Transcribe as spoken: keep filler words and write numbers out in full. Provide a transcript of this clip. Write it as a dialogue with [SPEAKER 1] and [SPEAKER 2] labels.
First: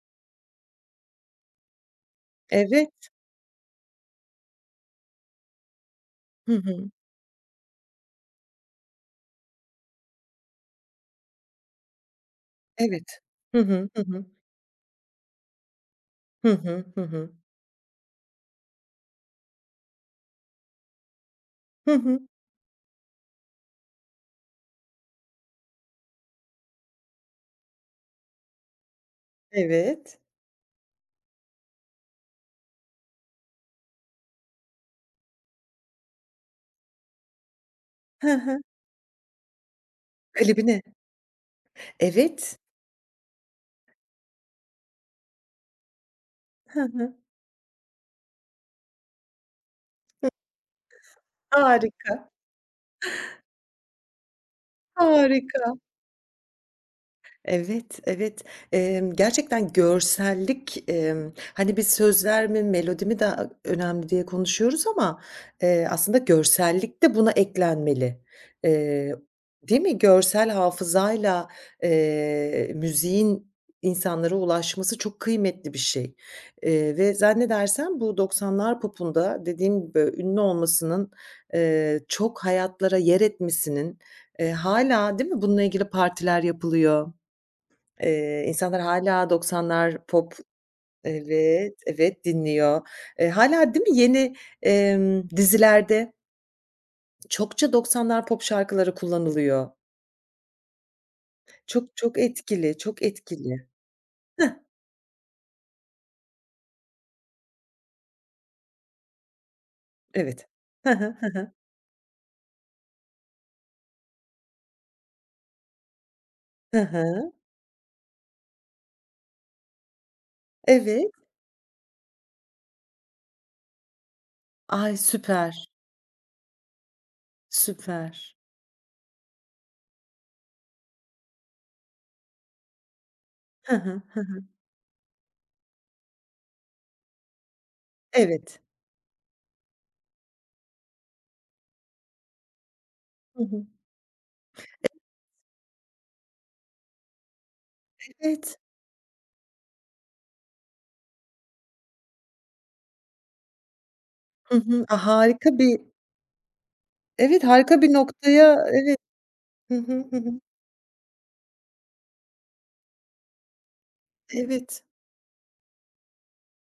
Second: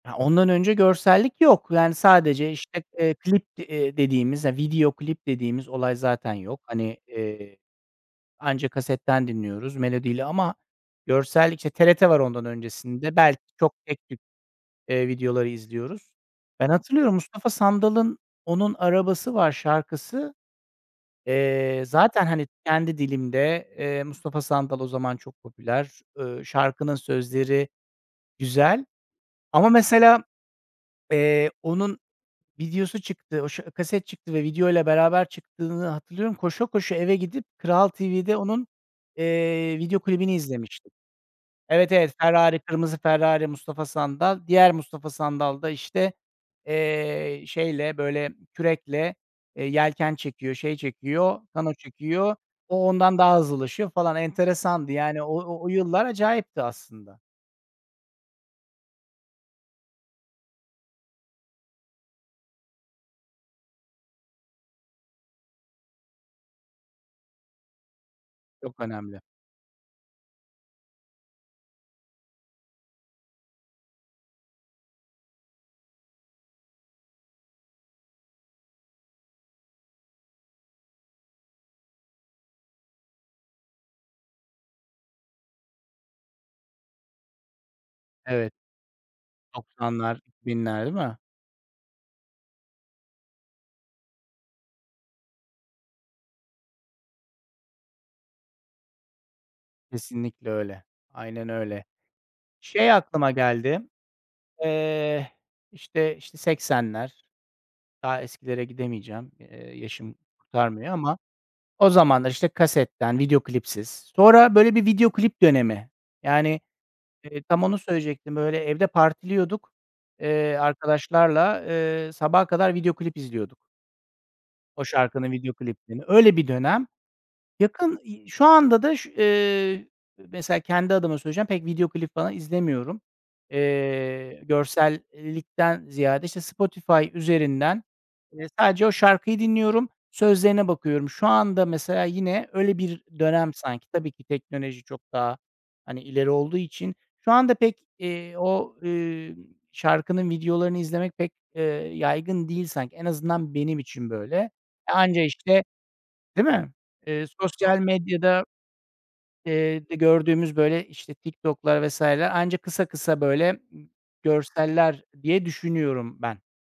[SPEAKER 1] Ya, ondan önce görsellik yok. Yani, sadece işte,
[SPEAKER 2] Evet.
[SPEAKER 1] eee, klip, eee, dediğimiz, video klip dediğimiz olay zaten
[SPEAKER 2] Hı
[SPEAKER 1] yok.
[SPEAKER 2] hı.
[SPEAKER 1] Hani, eee, anca kasetten dinliyoruz melodiyle ama görsellik, işte, TRT var ondan
[SPEAKER 2] Evet.
[SPEAKER 1] öncesinde. Belki
[SPEAKER 2] Hı
[SPEAKER 1] çok
[SPEAKER 2] hı, hı
[SPEAKER 1] tek tip,
[SPEAKER 2] hı.
[SPEAKER 1] eee, videoları izliyoruz.
[SPEAKER 2] Hı
[SPEAKER 1] Ben
[SPEAKER 2] hı, hı
[SPEAKER 1] hatırlıyorum,
[SPEAKER 2] hı.
[SPEAKER 1] Mustafa Sandal'ın "Onun Arabası Var" şarkısı, eee,
[SPEAKER 2] Hı hı.
[SPEAKER 1] zaten, hani, kendi dilimde. Eee, Mustafa Sandal o zaman çok popüler. Eee, şarkının sözleri güzel. Ama
[SPEAKER 2] Evet.
[SPEAKER 1] mesela, eee, onun videosu çıktı. O ş kaset çıktı ve videoyla beraber çıktığını hatırlıyorum. Koşa koşa eve gidip Kral
[SPEAKER 2] Hı
[SPEAKER 1] TV'de
[SPEAKER 2] hı.
[SPEAKER 1] onun, eee, video klibini
[SPEAKER 2] Klibine.
[SPEAKER 1] izlemiştim. Evet, evet.
[SPEAKER 2] Evet.
[SPEAKER 1] Ferrari, kırmızı Ferrari, Mustafa Sandal. Diğer Mustafa Sandal da işte,
[SPEAKER 2] Hı hı.
[SPEAKER 1] eee, şeyle, böyle kürekle, eee, yelken
[SPEAKER 2] [unintelligible]
[SPEAKER 1] çekiyor, şey çekiyor, kano
[SPEAKER 2] Harika.
[SPEAKER 1] çekiyor. O ondan daha hızlılaşıyor falan. Enteresandı, yani. O o
[SPEAKER 2] Harika.
[SPEAKER 1] yıllar acayipti aslında.
[SPEAKER 2] Evet, evet. Eee, gerçekten görsellik, eee, hani, biz sözler mi melodi mi daha önemli diye konuşuyoruz ama, eee, aslında görsellik de buna eklenmeli.
[SPEAKER 1] Çok
[SPEAKER 2] Eee,
[SPEAKER 1] önemli.
[SPEAKER 2] değil mi? Görsel hafızayla, eee, müziğin insanlara ulaşması çok kıymetli bir şey, eee, ve zannedersem bu doksanlar popunda, dediğim gibi, ünlü olmasının, eee, çok hayatlara yer etmesinin, eee, hâlâ, değil mi, bununla ilgili partiler yapılıyor,
[SPEAKER 1] Evet.
[SPEAKER 2] insanlar hâlâ doksanlar
[SPEAKER 1] doksanlar
[SPEAKER 2] pop,
[SPEAKER 1] ikibinler değil mi?
[SPEAKER 2] evet evet, dinliyor. Eee, hâlâ, değil mi, yeni, eee, dizilerde Çokça doksanlar pop şarkıları kullanılıyor.
[SPEAKER 1] Kesinlikle öyle. Aynen öyle.
[SPEAKER 2] Çok, çok etkili,
[SPEAKER 1] Şey
[SPEAKER 2] çok
[SPEAKER 1] aklıma
[SPEAKER 2] etkili.
[SPEAKER 1] geldi.
[SPEAKER 2] Hıh.
[SPEAKER 1] Eee, işte işte seksenler. Daha eskilere gidemeyeceğim. Eee, yaşım
[SPEAKER 2] Evet. Hı
[SPEAKER 1] kurtarmıyor
[SPEAKER 2] hı,
[SPEAKER 1] ama
[SPEAKER 2] hı hı.
[SPEAKER 1] o zaman da işte kasetten, video klipsiz. Sonra böyle bir video klip dönemi. Yani,
[SPEAKER 2] Hı hı.
[SPEAKER 1] eee, tam onu söyleyecektim. Öyle evde partiliyorduk. Eee,
[SPEAKER 2] Evet.
[SPEAKER 1] arkadaşlarla, eee, sabaha kadar video klip izliyorduk. O
[SPEAKER 2] Ay,
[SPEAKER 1] şarkının video
[SPEAKER 2] süper.
[SPEAKER 1] kliplerini. Öyle bir dönem. Yakın, i
[SPEAKER 2] Süper.
[SPEAKER 1] şu anda da, eee, mesela kendi adıma söyleyeceğim, pek video klip falan izlemiyorum.
[SPEAKER 2] Hı hı. Hı
[SPEAKER 1] Eee,
[SPEAKER 2] hı.
[SPEAKER 1] görsellikten ziyade, işte, Spotify üzerinden, iii,
[SPEAKER 2] Evet.
[SPEAKER 1] sadece o şarkıyı dinliyorum. Sözlerine bakıyorum. Şu anda mesela yine öyle bir
[SPEAKER 2] Hı
[SPEAKER 1] dönem
[SPEAKER 2] hı.
[SPEAKER 1] sanki. Tabii ki teknoloji çok daha,
[SPEAKER 2] [unintelligible]
[SPEAKER 1] hani, ileri olduğu için. Şu anda pek, eee,
[SPEAKER 2] Evet.
[SPEAKER 1] o, eee, şarkının videolarını izlemek pek, eee, yaygın değil sanki. En azından benim için böyle. Eee,
[SPEAKER 2] Hı hı. Aaa,
[SPEAKER 1] anca
[SPEAKER 2] harika
[SPEAKER 1] işte,
[SPEAKER 2] bir
[SPEAKER 1] değil mi, eee,
[SPEAKER 2] Evet,
[SPEAKER 1] sosyal
[SPEAKER 2] harika bir
[SPEAKER 1] medyada,
[SPEAKER 2] noktaya evet. Hı
[SPEAKER 1] eee, de
[SPEAKER 2] hı.
[SPEAKER 1] gördüğümüz böyle, işte, TikTok'lar vs. Anca kısa kısa böyle, ımm,
[SPEAKER 2] Evet.
[SPEAKER 1] görseller diye düşünüyorum ben.